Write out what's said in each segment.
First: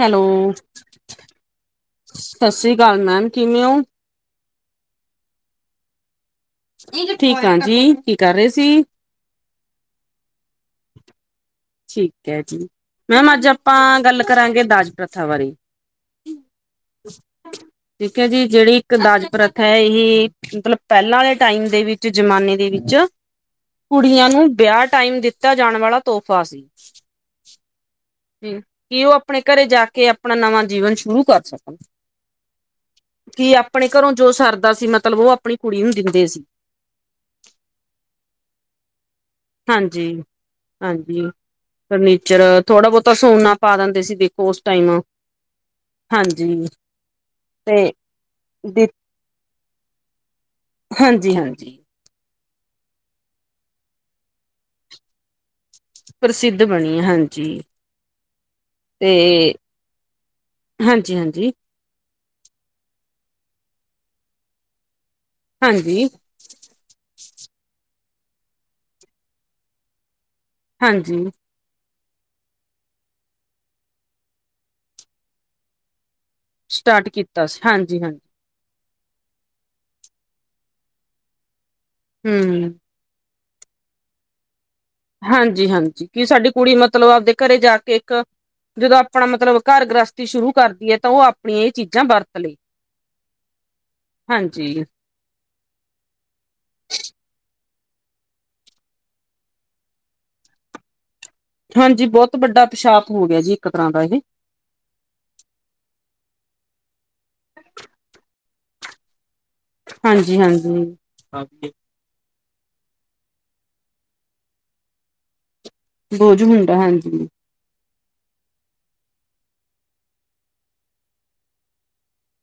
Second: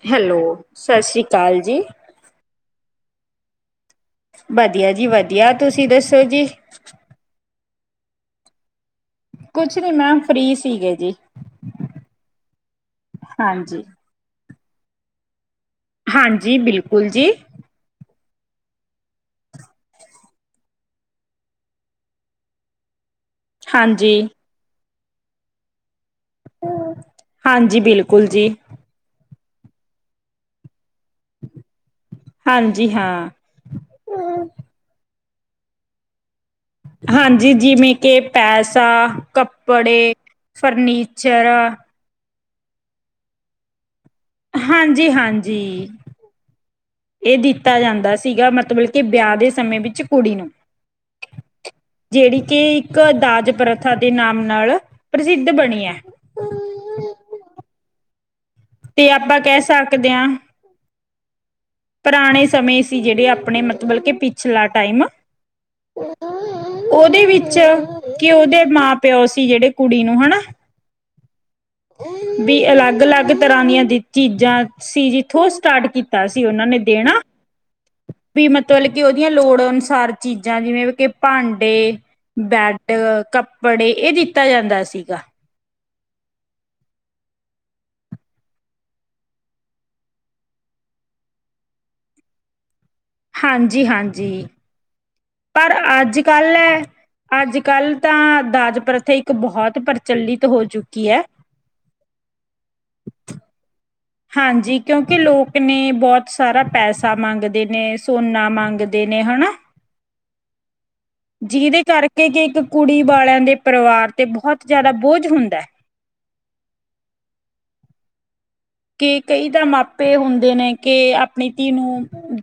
Hello ਸਤਿ ਸ੍ਰੀ ਅਕਾਲ ਜੀ ਸਤਿ ਸ੍ਰੀ ਅਕਾਲ ਕਾਲ ਮੈਮ ਕਿਵੇਂ ਹੋ ਵਧੀਆ ਜੀ ਵਧੀਆ ਤੁਸੀਂ ਦੱਸੋ ਜੀ ਠੀਕ ਆ ਜੀ ਕੀ ਕਰ ਰਹੇ ਸੀ ਕੁਛ ਨੀ ਮੈਮ ਫ੍ਰਰੀ ਸੀਗੇ ਜੀ ਠੀਕ ਹੈ ਜੀ ਮੈਮ ਅੱਜ ਆਪਾਂ ਹਾਂਜੀ ਗੱਲ ਕਰਾਂਗੇ ਦਾਜ ਪ੍ਰਥਾ ਬਾਰੇ ਹਾਂਜੀ ਬਿਲਕੁਲ ਜੀ ਕਹਿੰਦੇ ਜੀ ਜਿਹੜੀ ਇੱਕ ਦਾਜ ਪ੍ਰਥਾ ਹੈ ਇਹ ਮਤਲਬ ਪਹਿਲਾਂ ਦੇ ਟਾਈਮ ਦੇ ਵਿੱਚ ਜ਼ਮਾਨੇ ਦੇ ਵਿੱਚ ਹਾਂਜੀ ਕੁੜੀਆਂ ਨੂੰ ਵਿਆਹ ਟਾਈਮ ਦਿੱਤਾ ਜਾਣ ਵਾਲਾ ਤੋਹਫ਼ਾ ਸੀ ਹਾਂਜੀ ਬਿਲਕੁਲ ਜੀ ਕਿ ਉਹ ਆਪਣੇ ਘਰੇ ਜਾ ਕੇ ਆਪਣਾ ਨਵਾਂ ਜੀਵਨ ਸ਼ੁਰੂ ਕਰ ਸਕਣ ਹਾਂਜੀ ਹਾਂ ਕੀ ਆਪਣੇ ਘਰੋਂ ਜੋ ਸਰਦਾ ਸੀ ਮਤਲਬ ਉਹ ਆਪਣੀ ਕੁੜੀ ਨੂੰ ਦਿੰਦੇ ਸੀ ਹਾਂਜੀ ਜਿਵੇਂ ਕਿ ਪੈਸਾ ਹਾਂਜੀ ਕੱਪੜੇ ਹਾਂਜੀ ਫਰਨੀਚਰ ਫਰਨੀਚਰ ਥੋੜਾ ਬਹੁਤਾ ਸੋਨਾ ਪਾ ਦਿੰਦੇ ਸੀ ਦੇਖ ਹਾਂਜੀ ਹਾਂਜੀ ਹਾਂਜੀ ਇਹ ਦਿੱਤਾ ਤੇ ਜਾਂਦਾ ਸੀਗਾ ਦੀ ਮਤਲਬ ਕਿ ਵਿਆਹ ਦੇ ਸਮੇਂ ਵਿੱਚ ਕੁੜੀ ਨੂੰ ਹਾਂਜੀ ਹਾਂਜੀ ਕੇ ਇੱਕ ਦਾਜ ਪ੍ਰਥਾ ਦੇ ਨਾਮ ਨਾਲ ਪ੍ਰਸਿੱਧ [unintelligible] ਬਣੀ ਹੈ ਪ੍ਰਸਿੱਧ ਬਣੀ ਹਾਂਜੀ ਤੇ ਆਪਾਂ ਕਹਿ ਸਕਦੇ ਹਾਂ ਹਾਂਜੀ ਹਾਂਜੀ ਪੁਰਾਣੇ ਸਮੇਂ ਸੀ ਜਿਹੜੇ ਆਪਣੇ ਮਤਲਬ ਕਿ ਪਿਛਲਾ ਟਾਈਮ ਹਾਂਜੀ ਉਹਦੇ ਵਿੱਚ ਕਿ ਉਹਦੇ ਮਾਂ ਪਿਓ ਸੀ ਜਿਹੜੇ ਕੁੜੀ ਨੂੰ ਹਨਾ ਹਾਂਜੀ ਵੀ ਅਲੱਗ ਅਲੱਗ ਤਰ੍ਹਾਂ ਦੀਆਂ ਚੀਜ਼ਾਂ ਸੀ ਜਿਥੋਂ ਸਟਾਰਟ ਤਾਂ ਸੀ ਉਹਨਾਂ ਨੇ ਸਟਾਰਟ ਦੇਣਾ ਕੀਤਾ ਸੀ ਹਾਂਜੀ ਹਾਂਜੀ ਵੀ ਮਤ ਮਤਲਬ ਕਿ ਉਹਦੀਆਂ ਲੋੜ ਅਨੁਸਾਰ ਚੀਜ਼ਾਂ ਜਿਵੇਂ ਕਿ ਭਾਂਡੇ ਹਮ ਬੈਂਡ ਕੱਪ ਬੜੇ ਇਹ ਦਿੱਤਾ ਜਾਂਦਾ ਸੀ ਹਾਂਜੀ ਹਾਂਜੀ ਕਿ ਸਾਡੀ ਕੁੜੀ ਮਤਲਬ ਆਪਦੇ ਘਰੇ ਜਾ ਕੇ ਇੱਕ ਜਦੋਂ ਆਪਣਾ ਮਤਲਬ ਘਰ ਗ੍ਰਸਥੀ ਸ਼ੁਰੂ ਕਰਦੀ ਹੈ ਤਾਂ ਉਹ ਆਪਣੀਆਂ ਇਹ ਚੀਜ਼ਾਂ ਵਰਤ ਲਈ ਹਾਂਜੀ ਹਾਂਜੀ ਪਰ ਅੱਜ ਕੱਲ ਅੱਜ ਕੱਲ ਤਾਂ ਦਾਜ ਪ੍ਰਥਾ ਇੱਕ ਬਹੁਤ ਪ੍ਰਚਲਿਤ ਹੋ ਚੁੱਕੀ ਹੈ ਹਾਂਜੀ ਬਹੁਤ ਵੱਡਾ [unintelligible] ਹੋ ਗਿਆ ਜੀ ਤਰ੍ਹਾਂ ਦਾ ਇਹ ਹਾਂਜੀ ਕਿਉਂਕਿ ਲੋਕ ਨੇ, ਬਹੁਤ ਸਾਰਾ ਪੈਸਾ ਮੰਗਦੇ ਨੇ, ਸੋਨਾ ਮੰਗਦੇ ਨੇ ਹਨਾ। ਹਾਂਜੀ ਹਾਂਜੀ ਜਿਹਦੇ ਕਰਕੇ ਕਿ ਇੱਕ ਕੁੜੀ ਵਾਲਿਆਂ ਦੇ ਪਰਿਵਾਰ ਤੇ ਬਹੁਤ ਜਿਆਦਾ ਬੋਝ ਹੁੰਦਾ ਹੈ ਬੋਝ ਹੁੰਦਾ ਹਾਂਜੀ ਕਿ ਕਈ ਤਾਂ ਮਾਪੇ ਹੁੰਦੇ ਨੇ ਕਿ ਆਪਣੀ ਧੀ ਨੂੰ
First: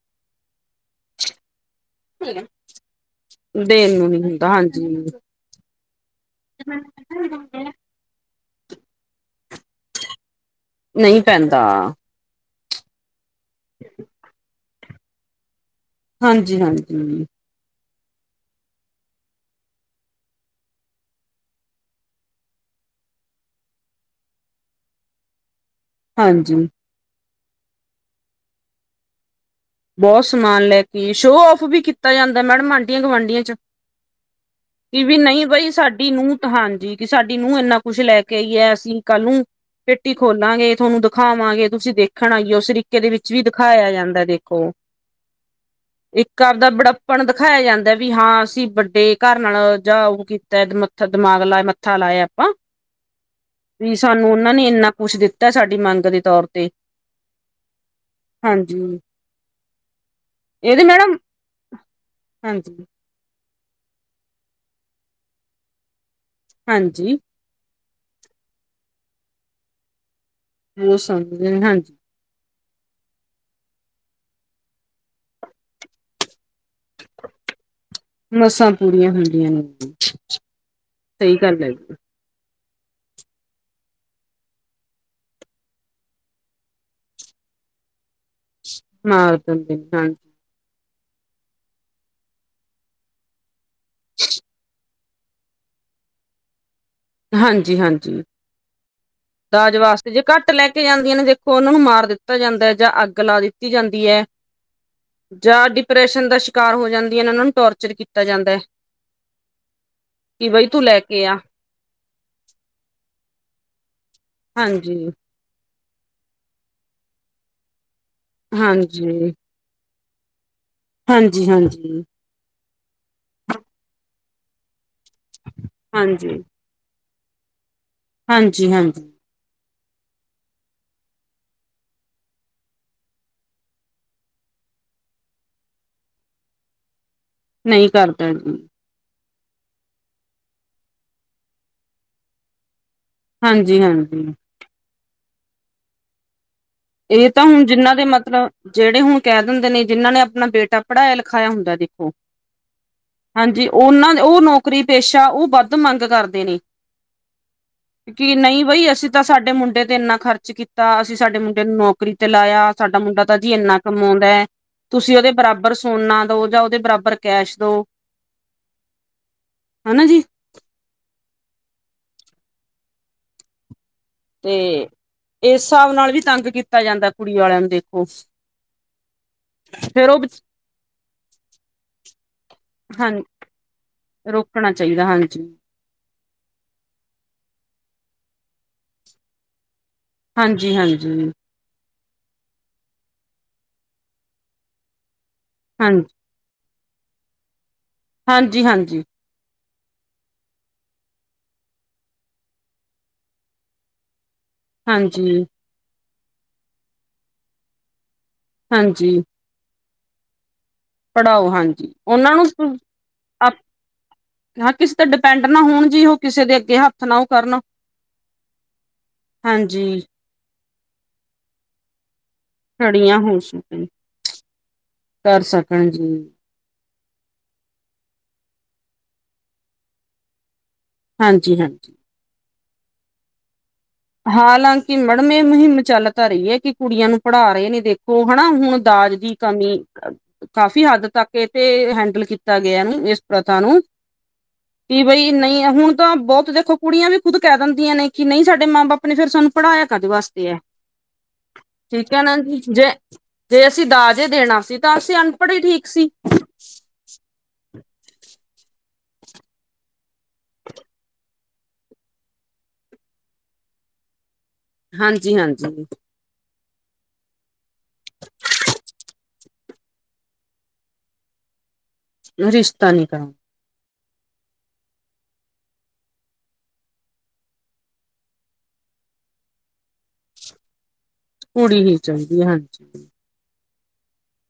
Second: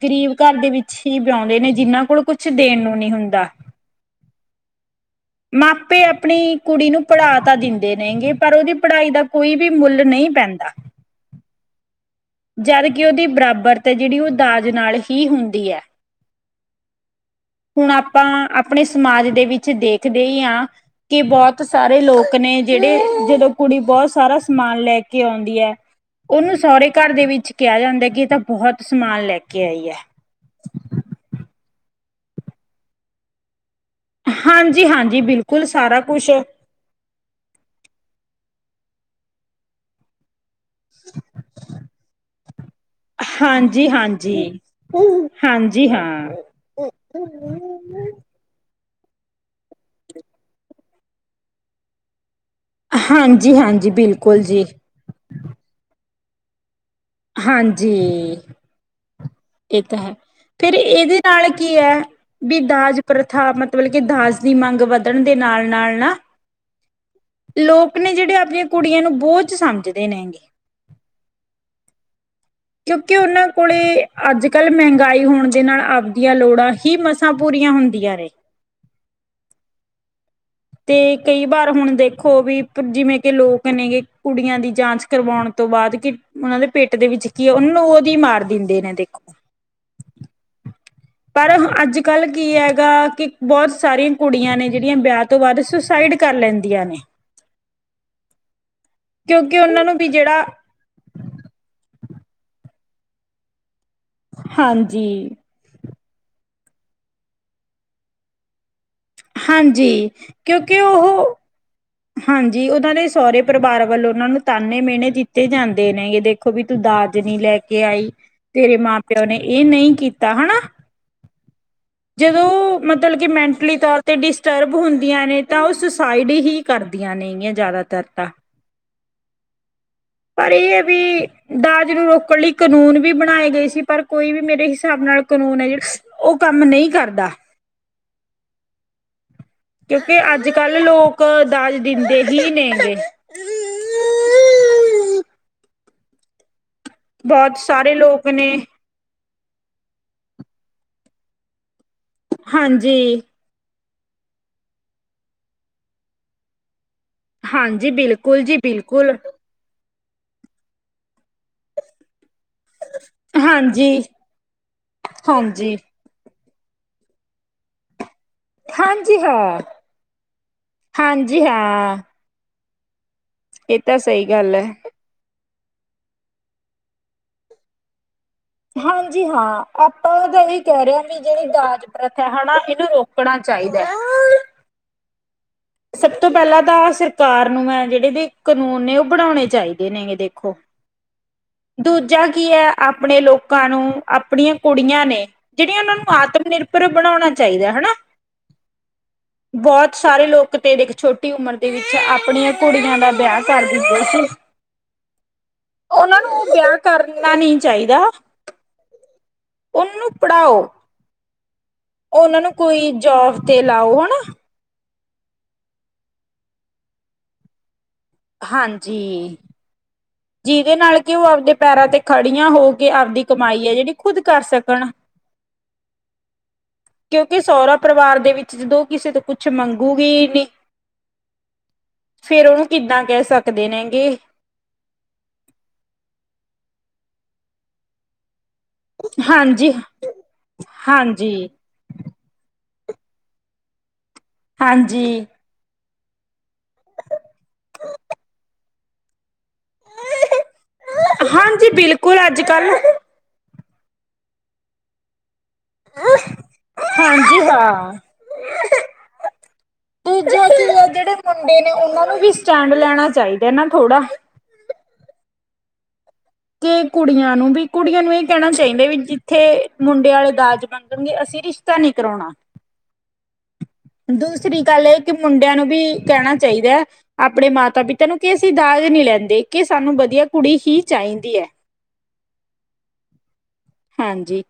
ਗਰੀਬ ਘਰ ਦੇ ਵਿੱਚ ਹੀ ਵਿਆਉਂਦੇ ਨੇ ਜਿਨਾਂ ਕੋਲ ਕੁਛ ਦੇਣ ਨੂੰ ਨੀ ਹੁੰਦਾ ਦੇਣ ਨੂੰ ਨੀ ਹੁੰਦਾ ਹਾਂਜੀ ਮਾਪੇ ਆਪਣੀ ਕੁੜੀ ਨੂੰ ਪੜ੍ਹਾ ਤਾਂ ਦਿੰਦੇ ਨੇਗੇ ਪਰ ਉਹਦੀ ਪੜ੍ਹਾਈ ਦਾ ਕੋਈ ਵੀ ਮੁੱਲ ਨਹੀਂ ਪੈਂਦਾ ਨਹੀਂ ਪੈਂਦਾ ਜਦ ਕਿ ਉਹਦੀ ਬਰਾਬਰਤ ਹੈ ਜਿਹੜੀ ਉਹ ਦਾਜ ਨਾਲ ਹੀ ਹੁੰਦੀ ਹੈ ਹਾਂਜੀ ਹਾਂਜੀ ਹੁਣ ਆਪਾਂ ਆਪਣੇ ਸਮਾਜ ਦੇ ਵਿੱਚ ਦੇਖਦੇ ਹੀ ਹਾਂ ਕਿ ਬਹੁਤ ਸਾਰੇ ਲੋਕ ਨੇ ਜਿਹੜੇ ਜਦੋਂ ਕੁੜੀ ਬਹੁਤ ਸਾਰਾ ਸਮਾਨ ਲੈ ਕੇ ਆਉਂਦੀ ਹੈ ਉਹਨੂੰ ਹਾਂਜੀ ਸਹੁਰੇ ਘਰ ਦੇ ਵਿੱਚ ਕਿਹਾ ਜਾਂਦਾ ਕਿ ਇਹ ਤਾਂ ਬਹੁਤ ਸਮਾਨ ਲੈ ਕੇ ਆਈ ਹੈ ਬਹੁਤ ਸਮਾਨ ਲੈ ਕੇ ਸ਼ੋਅ ਆਫ ਵੀ ਕੀਤਾ ਜਾਂਦਾ ਮੈਡਮ ਆਂਢੀਆਂ ਗੁਆਂਢੀਆਂ ਚ ਹਾਂਜੀ ਕਿ ਵੀ ਹਾਂਜੀ ਨਹੀਂ ਬਿਲਕੁਲ ਬਈ ਸਾਰਾ ਸਾਡੀ ਕੁਛ ਨੂੰਹ ਤਾਂ ਹਾਂਜੀ ਕਿ ਸਾਡੀ ਨੂੰਹ ਇੰਨਾ ਕੁਛ ਲੈ ਕੇ ਕਹੀ ਹੈ ਅਸੀਂ ਕੱਲ ਨੂੰ ਪੇਟੀ ਖੋਲਾਂਗੇ ਤੁਹਾਨੂੰ ਦਿਖਾਵਾਂਗੇ ਤੁਸੀਂ ਦੇਖਣ ਆਈਓ ਉਸ ਤਰੀਕੇ ਦੇ ਵਿੱਚ ਵੀ ਹਾਂਜੀ ਦਿਖਾਇਆ ਜਾਂਦਾ ਹਾਂਜੀ ਦੇਖ ਖੋ ਹਾਂਜੀ ਹਾਂ ਇੱਕ ਆਪਦਾ ਬੜੱਪਣ ਦਿਖਾਇਆ ਜਾਂਦਾ ਵੀ ਹਾਂ ਅਸੀਂ ਵ ਤੇ ਘਰ ਨਾਲ ਜਾ ਉਹ ਕੀਤਾ ਮੱਥਾ ਦਿਮਾਗ ਲਾ ਮੱਥਾ ਲਾਇਆ ਆਪਾਂ ਹਾਂਜੀ ਹਾਂਜੀ ਵੀ ਸਾਨੂੰ ਬਿਲਕੁਲ ਉਹਨਾਂ ਜੀ ਨੇ ਇੰਨਾ ਕੁਛ ਦਿੱਤਾ, ਸਾਡੀ ਮੰਗ ਦੇ ਤੌਰ ਤੇ। ਹਾਂਜੀ। ਹਾਂਜੀ ਇਹ ਤਾਂ ਹੈ। ਫਿਰ ਇਹਦੇ ਨਾਲ ਕੀ ਐ, ਵੀ ਹਾਂਜੀ ਦਾਜ ਪ੍ਰਥਾ ਮਤ ਤਲਬ ਕਿ ਦਾਜ ਦੀ ਮੰਗ ਵੱਧਣ ਦੇ ਨਾਲ ਨਾਲ ਨਾ ਹਾਂਜੀ। ਲੋਕ ਨੇ ਜਿਹੜੇ ਆਪਦੀਆਂ ਕੁੜੀਆਂ ਨੂੰ ਬੋਝ ਸਮਝਦੇ ਨੇਂਗੇ। ਉਹ ਸਮਝਦੇ ਹਾਂਜੀ। ਕਿਉਂਕਿ ਉਹਨਾਂ ਕੋਲੇ ਅੱਜ ਕੱਲ੍ਹ ਮਹਿੰਗਾਈ ਹੋਣ ਦੇ ਨਾਲ ਆਵਦੀਆਂ ਲੋੜਾਂ ਹੀ ਮਸਾਂ ਪੂਰੀਆਂ ਹੁੰਦ ਮਸਾਂ ਪੂਰੀਆਂ ਹੁੰਦੀਆਂ ਨੇ। ਤੇ ਸਹੀ ਕਈ ਗੱਲ ਹੈ ਵਾਰ ਜੀ ਹੁਣ ਦੇਖੋ ਵੀ ਜਿਵੇਂ ਕਿ ਲੋਕ ਨੇਗੇ, ਕੁੜੀਆਂ ਦੀ ਜਾਂਚ ਕਰਵਾਉਣ ਤੋਂ ਬਾਅਦ ਕਿ ਉਹਨਾਂ ਦੇ ਪੇਟ ਦੇ ਵਿੱਚ ਕੀ ਐ, ਉਹਨ ਨੂੰ ਉਦੋਂ ਈ ਮਾਰ ਦ ਮਾਰ ਦਿੰਦੇ ਨੇ, ਹਾਂਜੀ। ਪਰ ਹ ਅੱਜ ਕੱਲ੍ਹ ਕੀ ਹੈਗਾ ਕਿ ਬਹੁਤ ਸਾਰੀਆਂ ਕੁੜੀਆਂ ਨੇ ਜਿੜ ਆਂ ਵਿਆਹ ਤੋਂ ਬਾਅਦ ਸੁਸਾਈਡ ਕਰ ਲੈਂਦੀਆਂ ਨੇ। ਹਾਂਜੀ ਹਾਂਜੀ। ਕਿਉਂਕਿ ਦਾਜ ਉਹਨਾਂ ਨੂੰ ਵੀ ਵਾਸਤੇ, ਜੇ ਜਿਹੜਾ ਘੱਟ ਲੈ ਕੇ ਜਾਂਦੀਆਂ ਨੇ ਦੇਖੋ ਉਹਨਾਂ ਨੂੰ ਮਾਰ ਦਿੱਤ ਤਾ ਜਾਂਦਾ ਐ ਜਾਂ ਅੱਗ ਲਾ ਦਿੱਤੀ ਜਾਂਦੀ ਐ। ਹਾਂਜੀ ਜਾਂ ਡਿਪ ਪਰੈਂਸ਼ਨ ਦਾ ਸ਼ਿਕਾਰ ਹੋ ਜਾਂਦੀਆਂ ਨੇ, ਓਹਨਾਂ ਨੂੰ ਟੋਰਚਰ ਕੀਤਾ ਜਾਂਦਾ ਐ। ਹਾਂਜੀ ਕਿਉਂਕਿ ਓਹੋ ਕੇ ਆ ਹਾਂਜੀ, ਉਹਨਾਂ ਦੇ ਸੋਹਰੇ ਪਰਵਾਰ ਵੱਲੋਂ ਉਹਨਾਂ ਨੂੰ ਤਾਨੇ ਹਾਂਜੀ ਮੇਣੇੇ ਦਿੱਤੇ ਜਾਂਦ ਦੇ ਨੇਂਗੇ, ਦੇਖੋ ਵੀ ਤੂੰ ਦਾਜ ਨ ਲੈ ਕੇ ਆਈ, ਤੇਰੇ ਮਾਂ ਹਾਂਜੀ ਪਿਓ ਨੇ ਇਹ ਨਹੀਂ ਕੀਤਾ, ਹਣਾ। ਹਾਂਜੀ ਹਾਂਜੀ ਜਦੋਂ ਮਤਲਬ ਕਿ ਮੈਂਟਲੀ ਤੌਰ ਤੇ ਡਿਸਟਰਬ ਹੁੰਦ ਆਂ ਨੇ ਤਾਂ ਉਹ ਸੁਸਾਈਡ ਹਾਂਜੀ ਹੀ ਕਰਦੀਆਂ ਨੇਂਗੀਆਂ ਜ਼ਿਆਦਾ ਹਾਂਜੀ ਹਾਂਜੀ। ਪਰ ਇਹ ਐ ਵੀ ਦਾਜ ਨੂੰ ਰੋਕਣ ਲਈ ਕਨੂੰਨ ਵੀ ਬਣਾਏ ਗਏ ਸੀ, ਪਰ ਕੋਈ ਵੀ ਮੇਰੇ ਹਿਸਾਬ ਨਾਲ ਕਨੂੰਨ ਐ ਜਿਹੜਾ ਉਹ ਕੰਮ ਨਹੀਂ ਕਰਦਾ। ਨਹੀਂ ਕਰਦਾ ਜੀ। ਕਿਉਂਕਿ ਅੱਜ ਕੱਲ ਲੋਕ ਦਾਜ ਦਿੰਦੇ ਹੀ ਨੇ ਗੇ ਹਾਂਜੀ ਹਾਂਜੀ ਇਹ ਤਾਂ ਬਹੁਤ ਹੁਣ ਸਾਰੇ ਜਿੰਹਨਾਂ ਦੇ ਲੋਕ ਨੇ ਮਤਲਬ ਜਿਹੜੇ ਹੁਣ ਕਹਿ ਦਿੰਦੇ ਨੇ, ਜਿਹਨਾਂ ਨੇ ਆਪਣਾ ਬੇਟਾ ਪੜਾਇਆ ਲਖਾਇਆ ਹੁੰਦਾ ਜੀ ਹਾਂਜੀ। ਉਹਨਾਂ ਦੇ, ਉਹ ਨੌਕਰੀ ਪੇਸ਼ਾ, ਉਹ ਵੱਧ ਮੰਗ ਕਰਦੇ ਨੇ। ਹਾਂਜੀ ਕੀ ਬਿਲਕੁਲ ਜੀ ਨਹੀਂ ਬਈ ਅਸੀਂ ਬਿਲਕੁਲ ਤਾਂ ਸਾਡੇ ਮੁੰਡੇ ਤੇ ਇੰਨਾ ਖਰਚ ਕੀਤਾ ਅਸੀਂ ਸਾਡੇ ਮੁੰਡੇ ਨੂੰ ਨੌਕਰੀ ਤੇ ਲਾਇਆ, ਸਾਡਾ ਮੁੰਡਾ ਤਾਂ ਜੀ ਇੰਨਾ ਹਾਂਜੀ ਕਮਾਉਂਦਾ ਐ, ਤੁਸੀਂ ਉਹਦੇ ਬਰਾਬਰ ਹਾਂਜੀ ਸੋਨਾ ਦੋ ਜਾਂ ਉਹਦੇ ਬਰਾਬਰ ਕੈਸ਼ ਦੋ। ਹਾਂਜੀ ਹਾਂ, ਹਨਾ ਜੀ ਹਾਂਜੀ ਹਾਂ। ਤੇ ਸਹੀ ਗੱਲ ਐ। ਏਸ ਸਾਬ ਨਾਲ ਵੀ ਤੰਗ ਕੀਤਾ ਜਾਂਦਾ ਕੁੜੀ ਵਾਲਿਆਂ ਨੂੰ ਦੇਖੋ। ਹਾਂਜੀ ਹਾਂ, ਫੇਰ ਆਪਾਂ ਉਹ ਓਹ ਤਾਂ ਇਹ ਕਹਿ ਰੇ ਆਂ ਵੀ ਜਿਹੜੀ ਦਾਜ ਪ੍ਰਥਾ ਐ ਹਨਾ, ਇਹਨੂੰ ਹਾਂ ਰੋਕਣਾ ਚਾ ਚਾਹੀਦਾ ਐ। ਰੋਕਣਾ ਚਾਹੀਦਾ ਹਾਂਜੀ ਸਭ ਤੋਂ ਪਹਿਲਾਂ ਤਾਂ ਸਰਕਾਰ ਨੂੰ ਐਂ, ਜਿਹੜੇ ਏਦੇ ਕਨੂੰਨ ਨੇ ਉਹ ਬਣਾਉਣੇ ਚਾਹੀਦੇ। ਨੇਗੇ ਦੇਖੋ। ਹਾਂਜੀ ਹਾਂਜੀ। ਦੂਜਾ ਕੀ ਐ ਆਪਣੇ ਲੋਕਾਂ ਨੂੰ, ਆਪਣੀਆਂ ਕੁੜੀਆਂ ਨੇ, ਜਿਹੜੀਆਂ ਉਹਨਾਂ ਹਾਂਜੀ ਨੂੰ ਆਤਮ ਨਿਰਭ ਭਰ ਬਣਾਉਣਾ ਚਾਹੀਦੈ ਹਨਾ। ਹਾਂਜੀ ਹਾਂਜੀ। ਬਹੁਤ ਸਾਰੇ ਲੋਕ ਤੇ ਦੇਖ, ਛੋਟੀ ਉਮਰ ਦੇ ਵਿੱਚ ਆਪਣੀਆਂ ਕੁੜੀਆਂ ਦਾ ਵਿਆਹ ਕਰ ਦਿੰਦੇ ਸੀ। ਹਾਂਜੀ। ਉਹਨਾਂ ਨੂੰ ਵਿਆਹ ਕਰਨਾ ਨ ਚਾਹੀਦਾ ਹਾਂਜੀ ਉਹਨੂੰ ਪੜ੍ਹਾਓ ਪੜ੍ਹਾਓ ਹਾਂਜੀ ਉਹਨਾਂ ਉਹਨਾ ਨੂੰ ਕੋਈ ਜੋਬ ਤੇ ਲਾਓ ਹਨਾ ਹਾਂ ਕਿਸੇ ਤੇ ਡਿਪੈਂਡ ਨਾ ਹੋਣ ਜੀ ਉਹ ਕਿਸੇ ਦੇ ਅੱਗੇ ਹੱਥ ਨਾ ਉਹ ਕਰਨ ਹਾਂਜੀ ਹਾਂਜੀ ਜਿਹਦੇ ਨਾਲ ਕਿ ਉਹ ਆਪਦੇ ਪੈਰਾਂ ਤੇ ਖੜੀਆਂ ਹੋ ਕੇ ਖੜੀਆਂ ਆਪਦੀ ਹੋ ਕਮਾਈ ਹੈ ਸਕਣ ਜਿਹੜੀ ਖੁਦ ਕਰ ਸਕਣ ਕਰ ਸਕਣ ਜੀ ਕਿਉਂਕਿ ਸੋਹਣਾ ਪਰਿਵਾਰ ਦੇ ਵਿੱਚ ਜਦੋਂ ਕਿਸੇ ਤੋਂ ਕੁਛ ਮੰਗੂਗੀ ਨਹੀਂ ਹਾਂਜੀ ਹਾਂਜੀ ਫ਼ੇਰ ਉਹ ਕਿੱਦਾਂ ਕਹਿ ਸਕਦੇ ਨੇ ਹਾਲਾਂਕਿ ਮੈਡਮ ਇਹ ਮੁਹਿੰਮ ਚੱਲ ਤਾਂ ਰਹੀ ਹੈ ਕਿ ਕੁੜੀਆਂ ਨੂੰ ਪੜ੍ਹਾ ਰਹੇ ਨੇ ਦੇਖੋ ਹਨਾ ਹੁਣ ਦਾਜ ਦੀ ਹਾਂਜੀ ਕਮੀ ਕਾਫ਼ੀ ਹੱਦ ਤੱਕ ਇਹ ਹਾਂਜੀ ਤੇ ਹੈਂਡਲ ਕੀਤਾ ਗਿਆ ਇਸ ਪ੍ਰਥਾ ਨੂੰ ਕਿ ਹਾਂਜੀ ਬਈ ਨਹੀਂ ਹੁਣ ਤਾਂ ਬਹੁਤ ਦੇਖੋ ਕੁੜੀਆਂ ਵੀ ਖੁਦ ਕਹਿ ਦਿੰਦੀਆਂ ਨੇ ਕਿ ਨਹੀਂ ਸਾਡੇ ਮਾਂ ਬਾਪ ਨੇ ਫੇਿਰ ਸਾਨੂੰ ਪੜ੍ਹਾਇਆ ਕਦੇ ਵਾਸਤੇ ਹੈ ਹਾਂਜੀ ਠੀਕ ਬਿਲਕੁਲ ਹੈ ਨਾ ਅੱਜ ਜ ਕੱਲ ਜੇ ਜੇ ਅਸੀਂ ਦਾਜੇ ਦੇਣਾ ਸੀ ਤਾਂ ਅਸੀਂ ਅਨਪੜ੍ਹ ਹੀ ਠੀਕ ਸੀ ਹਾਂਜੀ [unintelligible] ਪੂਜਾ ਵਿੱਚ [inaudible] ਜਿਹੜੇ ਮੁੰਡੇ ਨੇ ਉਹਨਾਂ ਨੂੰ ਵੀ ਸਟੈਂਡ ਲੈਣਾ ਚਾਹੀਦਾ ਨਾ ਥੋੜਾ ਹਾਂਜੀ ਹਾਂਜੀ ਕਿ ਕੁੜੀਆਂ ਨੂੰ ਵੀ ਕੁੜੀਆਂ ਨੂੰ ਇਹ ਕਹਿਣਾ ਚਾਹੀਦਾ ਵੀ ਜਿੱਥੇ ਮੁੰਡੇ ਵਾਲੇ ਦਾਜ ਮੰਗਣਗੇ ਅਸੀਂ ਨੀ ਕਰਾਉਣਾ ਰਿਸ਼ਤਾ ਨੀ ਕਰਨਾ ਦੂਸਰੀ ਗੱਲ ਇਹ ਕਿ ਮੁੰਡਿਆਂ ਨੂੰ ਵੀ ਕਹਿਣਾ ਚਾਹੀਦਾ ਹੈ ਆਪਣੇ ਮਾਤਾ ਪਿਤਾ ਨੂੰ ਕਿ ਅਸੀਂ ਦਾਜ ਨਹੀਂ ਲੈਂਦੇ ਕਿ ਸਾਨੂੰ ਵਧੀਆ ਕੁੜੀ ਹੀ ਚਾਹੀਦੀ ਹੈ ਚੰਗੀ ਹਾਂਜੀ ਹਾਂਜੀ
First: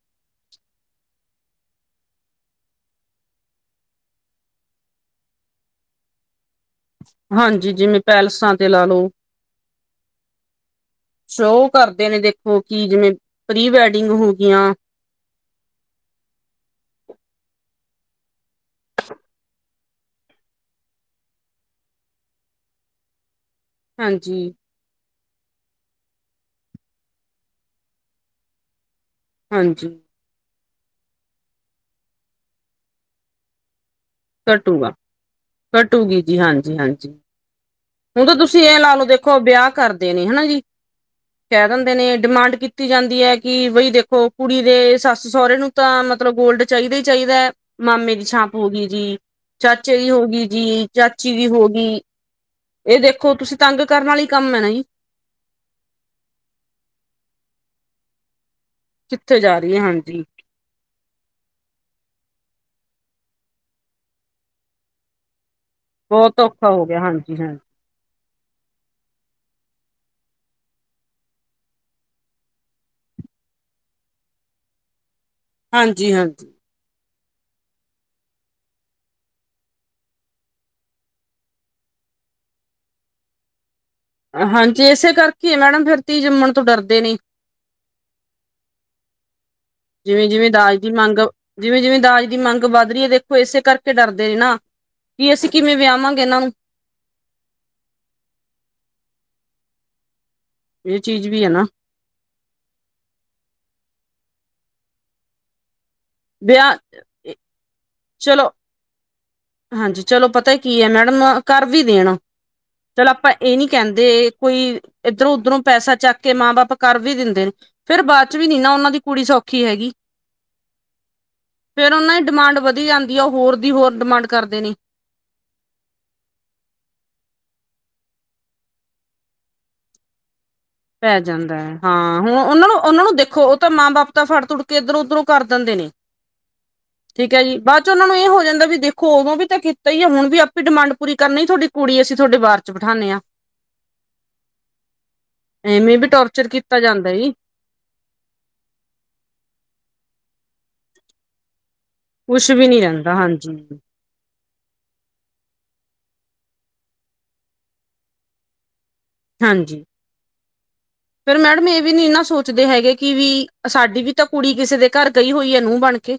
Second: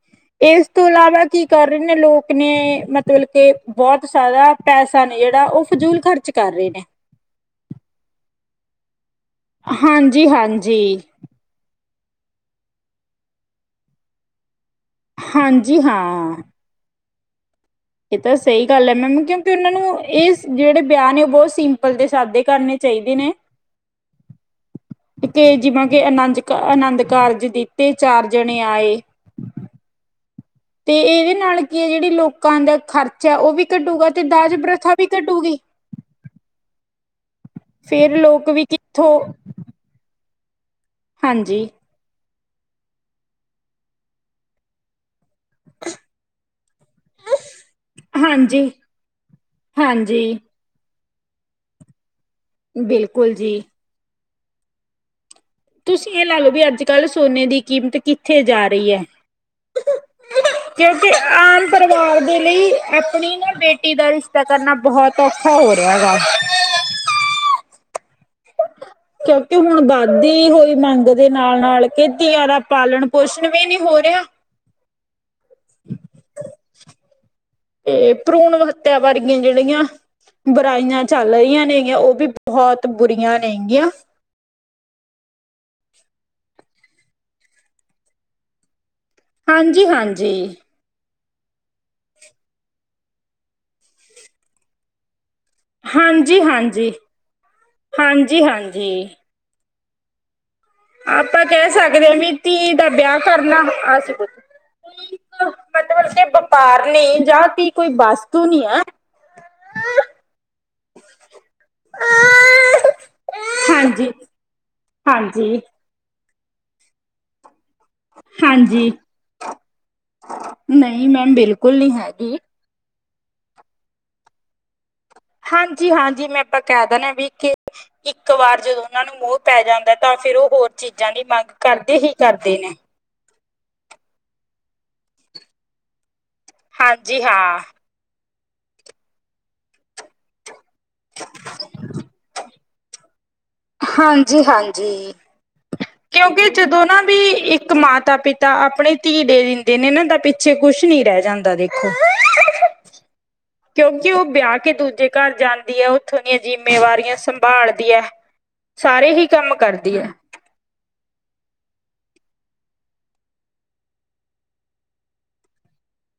ਇਸ ਤੋਂ ਇਲਾਵਾ ਕੀ ਕਰ ਰਹੇ ਨੇ ਲੋਕ ਨੇ ਮਤਲਬ ਕੇ ਬਹੁਤ ਜ਼ਿਆਦਾ ਪੈਸਾ ਨੇ ਜਿਹੜਾ ਉਹ ਫਜ਼ੂਲ ਖਰਚ ਕਰ ਰਹੇ ਨੇ ਹਾਂਜੀ ਜਿਵੇਂ ਪੈਲਸਾਂ ਤੇ ਲਾ ਲਓ, ਹਾਂਜੀ-ਹਾਂਜੀ ਸ਼ੋਅ ਕਰਦੇ ਨੇ ਦੇਖੋ ਕਿ ਜਿਵੇਂ ਪ੍ਰੀ ਵੈਡਿੰਗ ਹੋ ਗਿਆ ਹਾਂਜੀ ਹਾਂ ਇਹ ਤਾਂ ਸਹੀ ਗੱਲ ਹੈ ਮੈਮ ਕਿਉਂਕਿ ਉਹਨਾਂ ਨੂੰ ਇਹ ਜਿਹੜੇ ਵਿਆਹ ਨੇ ਉਹ ਬਹੁਤ ਸਿੰਪਲ ਦੇ ਸਾਦੇ ਕਰਨੇ ਚਾਹੀਦੇ ਨੇ ਹਾਂਜੀ ਕੇ ਜਿਵੇਾਂ ਕਿ ਅਨੰਦ ਆਨੰਦ ਕਾਰਜ ਦਿੱਤੇ ਚਾਰ ਜਣੇ ਆਏ ਹਾਂਜੀ ਤੇ ਇਹਦੇ ਨਾਲ ਕੀ ਹੈ ਜਿਹੜੀ ਲੋਕਾਂ ਦਾ ਖਰਚਾ ਉਹ ਵੀ ਕੱਢੂਗਾ ਤੇ ਦਾਜ ਘਟੂਗਾ ਪ੍ਰਥਾ ਵੀ ਘਟੂਗੀ ਘਟੂਗੀ ਜੀ ਹਾਂਜੀ ਹਾਂਜੀ ਫੇਰ ਹੁਣ ਤਾਂ ਲੋਕ ਤੁਸੀਂ ਵੀ ਇਹ ਲਾ ਲਓ ਕਿੱਥੋਂ ਦੇਖੋ ਵਿਆਹ ਕਰਦੇ ਨੇ ਹਨਾ ਜੀ ਹਾਂਜੀ ਕਹਿ ਦਿੰਦੇ ਨੇ ਡਿਮਾਂਡ ਕੀਤੀ ਜਾਂਦੀ ਹੈ ਕਿ ਬਈ ਦੇਖੋ ਕੁੜੀ ਦੇ ਸੱਸ ਸਹੁਰਰੇ ਨੂੰ ਤਾਂ ਮਤਲਬ ਗੋਲਡ ਚਾਹੀਦਾ ਹੀ ਚਾਹੀਦਾ ਹੈ ਮਾਮੇ ਦੀ ਛਾਂਪ ਹੋ ਹਾਂਜੀ ਗਈ ਜੀ ਚਾਚੇ ਵੀ ਹੋ ਹਾਂਜੀ ਗਈ ਜੀ ਚਾਚੀ ਵੀ ਹੋ ਗਈ ਇਹ ਦੇਖੋ ਬਿਲਕੁਲ ਤੁਸੀਂ ਜੀ ਤੰਗ ਕਰਨ ਵਾਲੀ ਕੰਮ ਹੈ ਨਾ ਜੀ ਤੁਸੀਂ ਇਹ ਲਾ ਲਓ ਵੀ ਅੱਜ ਕੱਲ੍ਹ ਸੋਨੇ ਦੀ ਕੀਮਤ ਕਿੱਥੇ ਜਾ ਰਹੀ ਹੈ ਕਿੱਥੇ ਜਾ ਰਹੀ ਹੈ ਹਾਂਜੀ ਕਿਉਂਕਿ ਆਮ ਪਰਿਵਾਰ ਦੇ ਲਈ ਆਪਣੀ ਨਾ ਬੇਟੀ ਦਾ ਰਿਸ਼ਤਾ ਕਰਨਾ ਬਹੁਤ ਔਖਾ ਹੋ ਰਿਹਾ ਗਾ ਬਹੁਤ ਔਖਾ ਹੋ ਗਿਆ ਹਾਂਜੀ ਹਾਂ ਕਿਉਂਕਿ ਹੁਣ ਵੱਧਦੀ ਹੋਈ ਮੰਗ ਦੇ ਨਾਲ ਨਾਲ ਖੇਤੀੀਆਂ ਦਾ ਪਾਲਣ ਪੋਸ਼ਣ ਵੀ ਨਹੀਂੀ ਹੋ [unintelligible] ਹਾਂਜੀ-ਹਾਂਜੀ ਤੇ ਭਰੂਣ ਹੱਤਿਆ ਵਰਗੀਆ ਜਿਹੜੀਆਂ ਬੁਰਾਈਆਂ ਚੱਲ ਰਹੀਆਂ ਨੇਗੀਆਂ ਉਹ ਵੀ ਬਹੁਤ ਬੁਰੀਆਂ ਨੇਗੀਆਂ ਹਾਂਜੀ ਇਸੇ ਕਰਕੇ ਮੈਡਮ ਫਿਰ ਤੀਂ ਜੰਮਣ ਤੋਂ ਡਰਦੇ ਨੀ ਹਾਂਜੀ ਹਾਂਜੀ ਜਿਵੇਂ-ਜਿਵੇਂ ਦਾਜ ਦੀ ਮੰਗ ਜਿਵੇਂ-ਜਿਵੇਂ ਦਾਜ ਦੀ ਮੰਗ ਵੱਧ ਰਹੀ ਹੈ ਦੇਖੋ ਇਸੇ ਕਰਕੇ ਡਰਦੇ ਨੇ ਨਾ ਕਿ ਅਸੀਂ ਕਿਵੇਂ ਵਿਆਵਾਂਗੇ ਇਹਨਾਂ ਨੂੰ ਹਾਂਜੀ-ਹਾਂਜੀ-ਹਾਂਜੀ-ਹਾਂਜੀ ਇਹ ਚੀਜ਼ ਵੀ ਆਪਾਂ ਹੈ ਨਾ ਕਹਿ ਸਕਦੇ ਹਾਂ ਵੀ ਧੀ ਦਾ ਵਿਆਹ ਕਰਨਾ ਅਸੀ ਕੁਛ ਮਤਲਬ ਆਪਣੇ ਵਿਆਹ ਵਪਾਰ ਨੇ ਜਾਂ ਕੀ ਕੋਈ ਵਸਤੂ ਚਲੋ ਨਹੀਂ ਹੈ ਹਾਂਜੀ ਚਲੋ ਪਤਾ ਕੀ ਹੈ ਮੈਡਮ ਨੂੰ ਘਰ ਵੀ ਦੇਣ ਚਲ ਆਪਾਂ ਇਹ ਨੀ ਕਹਿੰਦੇ ਹਾਂਜੀ ਕੋਈ ਇੱਧਰੋਂ ਹਾਂਜੀ ਉੱਧਰੋਂ ਪੈਸਾ ਚੱਕ ਕੇ ਮਾਂ ਬਾਪ ਕਰ ਵੀ ਦਿੰਦੇ ਨੇ, ਫੇਰ ਬਾਅਦ ਚ ਵੀ ਨ ਨਾ ਉਹਨਾਂ ਹਾਂਜੀ ਦੀ ਕੁੜੀ ਸੌਖੀ ਹੈਗੀ ਨਹੀਂ ਮੈਮ ਬਿਲਕੁਲ ਨਹੀਂ ਫੇਰ ਉਹਨਾਂ ਦੀ ਹੈਗੀ ਡਿਮਾਂਡ ਵਧ ਆਂਦੀ ਆ ਉਹ ਹੋਰ ਦੀ ਹੋਰ ਡਿਮਾਂਡ ਕਰਦੇ ਨੇ ਹਾਂਜੀ-ਹਾਂਜੀ ਮੈਂ ਆਪਾਂ ਕਹਿ ਦੇਣਾ ਵੀ ਕਿ ਇੱਕ ਵਾਰ ਜਦੋਂ ਉਹਨਾਂ ਨੂੰ ਮੋਹ ਪੈ ਜਾਂਦਾ ਤਾਂ ਫ਼ਿਰ ਉਹ ਹੋਰ ਚੀਜ਼ਾਂ ਪੈ ਦੀ ਮੰਗ ਜਾਂਦਾ ਹੈ ਕਰਦੇ ਹੀ ਹਾਂ ਹੁਣ ਕਰਦੇ ਉਹਨਾਂ ਨੇ। ਨੂੰ ਉਹਨਾਂ ਨੂੰ ਦੇਖੋ। ਤਾਂ ਮਾਂ ਬਾਪ ਤਾਂ ਫੜ ਤੜ ਕੇ ਇੱਧਰੋਂ ਉਧਰੋਂ ਕਰ ਦਿੰਦੇ ਨੇ ਹਾਂਜੀ ਠੀਕ ਹੈ, ਜੀ ਹਾਂ, ਬਾਅਦ ਚ ਉਹਨਾ ਨੂੰ ਇਹ ਹੋ ਰਹਿੰਦਾ ਵੀ ਦੇਖੋ ਉਦੋਂ ਵੀ ਤਾਂ ਕੀਤਾ ਹੀ ਆ ਹੁਣ ਵੀ ਆਪਣੀ ਡਿਮਾਂਡ ਪੂਰੀ ਕਰਨੀ ਹੀ ਤੁਹਾਡੀ ਕੁੜੀ ਅਸੀਂ ਤੁਹਾਡੇ ਬਾਹਰ ਚ ਬਿਠਾਨੇ ਆ। ਹਾਂਜੀ-ਹਾਂਜੀ ਐਵੇਂ ਵੀ ਕਿਉਂਕਿ ਟੋਰਚਰ ਕੀਤਾ ਜਦੋਂ ਨਾ ਜਾਂਦਾ ਵੀ ਜੀ ਇੱਕ ਮਾਤਾ ਪਿਤਾ ਆਪਣੀ ਧੀ ਦੇ ਦਿੰਦੇ ਨੇ ਤਾ ਪਿ ਪਿੱਛੇ ਕੁਛ ਨੀ ਰਹਿ ਜਾਂਦਾ ਦੇਖੋ। ਕੁਛ ਵੀ ਨੀ ਰਹਿੰਦਾ ਹਾਂਜੀ, ਕਿਉਂਕਿ ਉਹ ਵਿਆਹ ਕੇ ਦੂਜੇ ਘਰ ਜਾਂਦੀ ਹੈ ਉੱਥੋਂ ਦੀਆਂ ਜਿੰਮੇਵਾਰੀਆਂ ਸੰਭਾਲਦੀ ਹੈ। ਹਾਂਜੀ ਫਿਰ ਮੈਡਮ ਇਹ ਵੀ ਨੀ ਨਾ ਸੋਚਦੇ ਹੈਗੇ। ਕਿ ਵੀ ਸਾਡੀ ਵੀ ਤਾਂ ਕੁੜੀ ਕਿਸੇ ਦੇ ਘਰ ਗਈ ਹੋਈ ਹੈ ਨੂੰਹ ਬਣ ਕੇ।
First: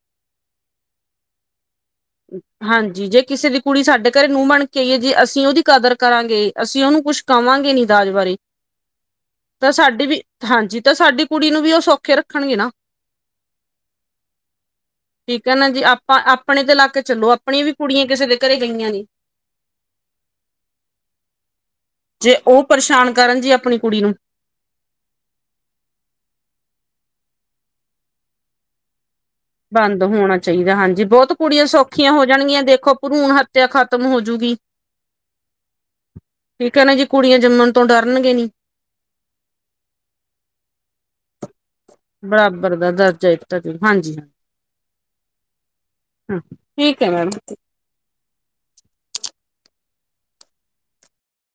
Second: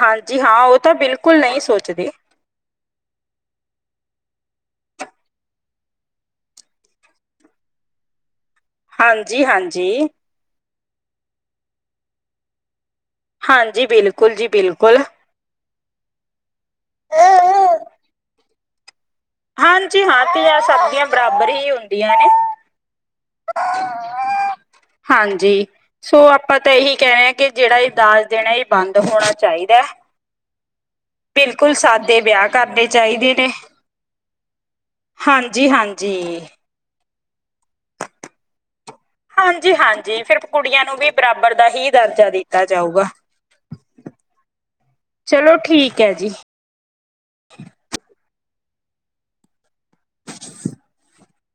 ਹਾਂਜੀ ਹਾਂ ਉਹ ਤਾਂ ਬਿਲਕੁਲ ਨਹੀਂ ਸੋ ਹਾਂਜੀ ਜੇ ਕਿਸੇ ਦੀ ਕੁੜੀ ਸਾਡੇ ਘਰੇ ਨੂੰਹ ਬਣ ਕੇ ਆਈਏ ਜੇ ਅਸੀਂ ਉਹਦੀ ਕਦਰ ਕਰਾਂਗੇ ਅਸੀਂ ਉਹਨੂੰ ਕੁਛ ਕਵਾਂਗੇ ਨੀ ਦਾਜ ਬਾਰੇ ਤਾਂ ਹਾਂਜੀ-ਹਾਂਜੀ, ਸਾਡੀ ਹਾਂਜੀ ਵੀ ਹਾਂਜੀ ਤਾਂ ਸਾਡੀ ਕੁੜੀ ਨੂੰ ਵੀ ਉਹ ਸੌਖੇ ਰੱਖਣਗੇ ਨਾ ਹਾਂਜੀ ਬਿਲਕੁਲ ਜੀ ਬਿਲਕੁਲ ਠੀਕ ਹੈ ਨਾ ਜੀ ਆਪਾਂ ਆਪਣੇ ਤੇ ਲਾਕੇ ਚੱਲੋ ਆਪਣੀਆਂ ਵੀ ਕੁੜੀਆਂ ਕਿਸੇ ਦੇ ਘਰੇ ਗਈਆਂ ਨੇ ਹਾਂਜੀ ਹਾਂ ਤੇ ਆ ਸਬਦੀਆਂ ਬਰਾਬਰ ਹੀ ਹੁੰਦੀ। ਜੇ ਉਹ ਪਰੇਸ਼ਾਨ, ਕਰਨ ਜੀ ਆਪਣੀ ਕੁੜੀ ਨੂੰ ਹਾਂਜੀ ਸੋ ਆਪਾਂ ਤਾਂ ਇਹੀ ਕਹਿ ਕੇ ਜਿਹੜਾ ਇਹ ਦਾਜ ਦੇਣਾ ਇਹ ਬੰਦ ਹੋਣਾ। ਚਾਹੀਦਾ ਬੰਦ ਹੋਣਾ ਚਾਹੀਦਾ ਹਾਂਜੀ ਜੀ ਬਹੁਤ ਕੁੜੀਆਂ ਬਿਲਕੁਲ ਸੌਖੀਆਂ ਸਾਦੇ ਹੋ ਵਿਆਹ ਜਾਣਗੀਆਂ ਕਰਨੇ ਦੇਖੋ ਭਰੂਣ ਹੱਤਿਆ ਖ਼ਤਮ ਹੋਜੂਗੀ ਹਾਂਜੀ-ਹਾਂਜੀ ਠੀਕ ਹੈ ਨਾ ਜੀ ਕੁੜੀਆਂ ਜੰਮਣ ਤੋਂ ਡਰਨਗੇ ਨੀ ਹਾਂਜੀ-ਹਾਂਜੀ ਫਿਰ ਕੁੜੀਆਂ ਨੂੰ ਵੀ ਬਰਾਬਰ ਦਾ ਹੀ ਦਰਜਾ ਦਿੱਤਾ ਬਰਾਬਰ ਦਾ ਜਾਊਗਾ ਦਰਜਾ ਹਾਂਜੀ-ਹਾਂਜੀ, ਚਲੋ ਠੀਕ ਹੈ ਜੀ ਠੀਕ ਹੈ ਮੈਮ [inaudible]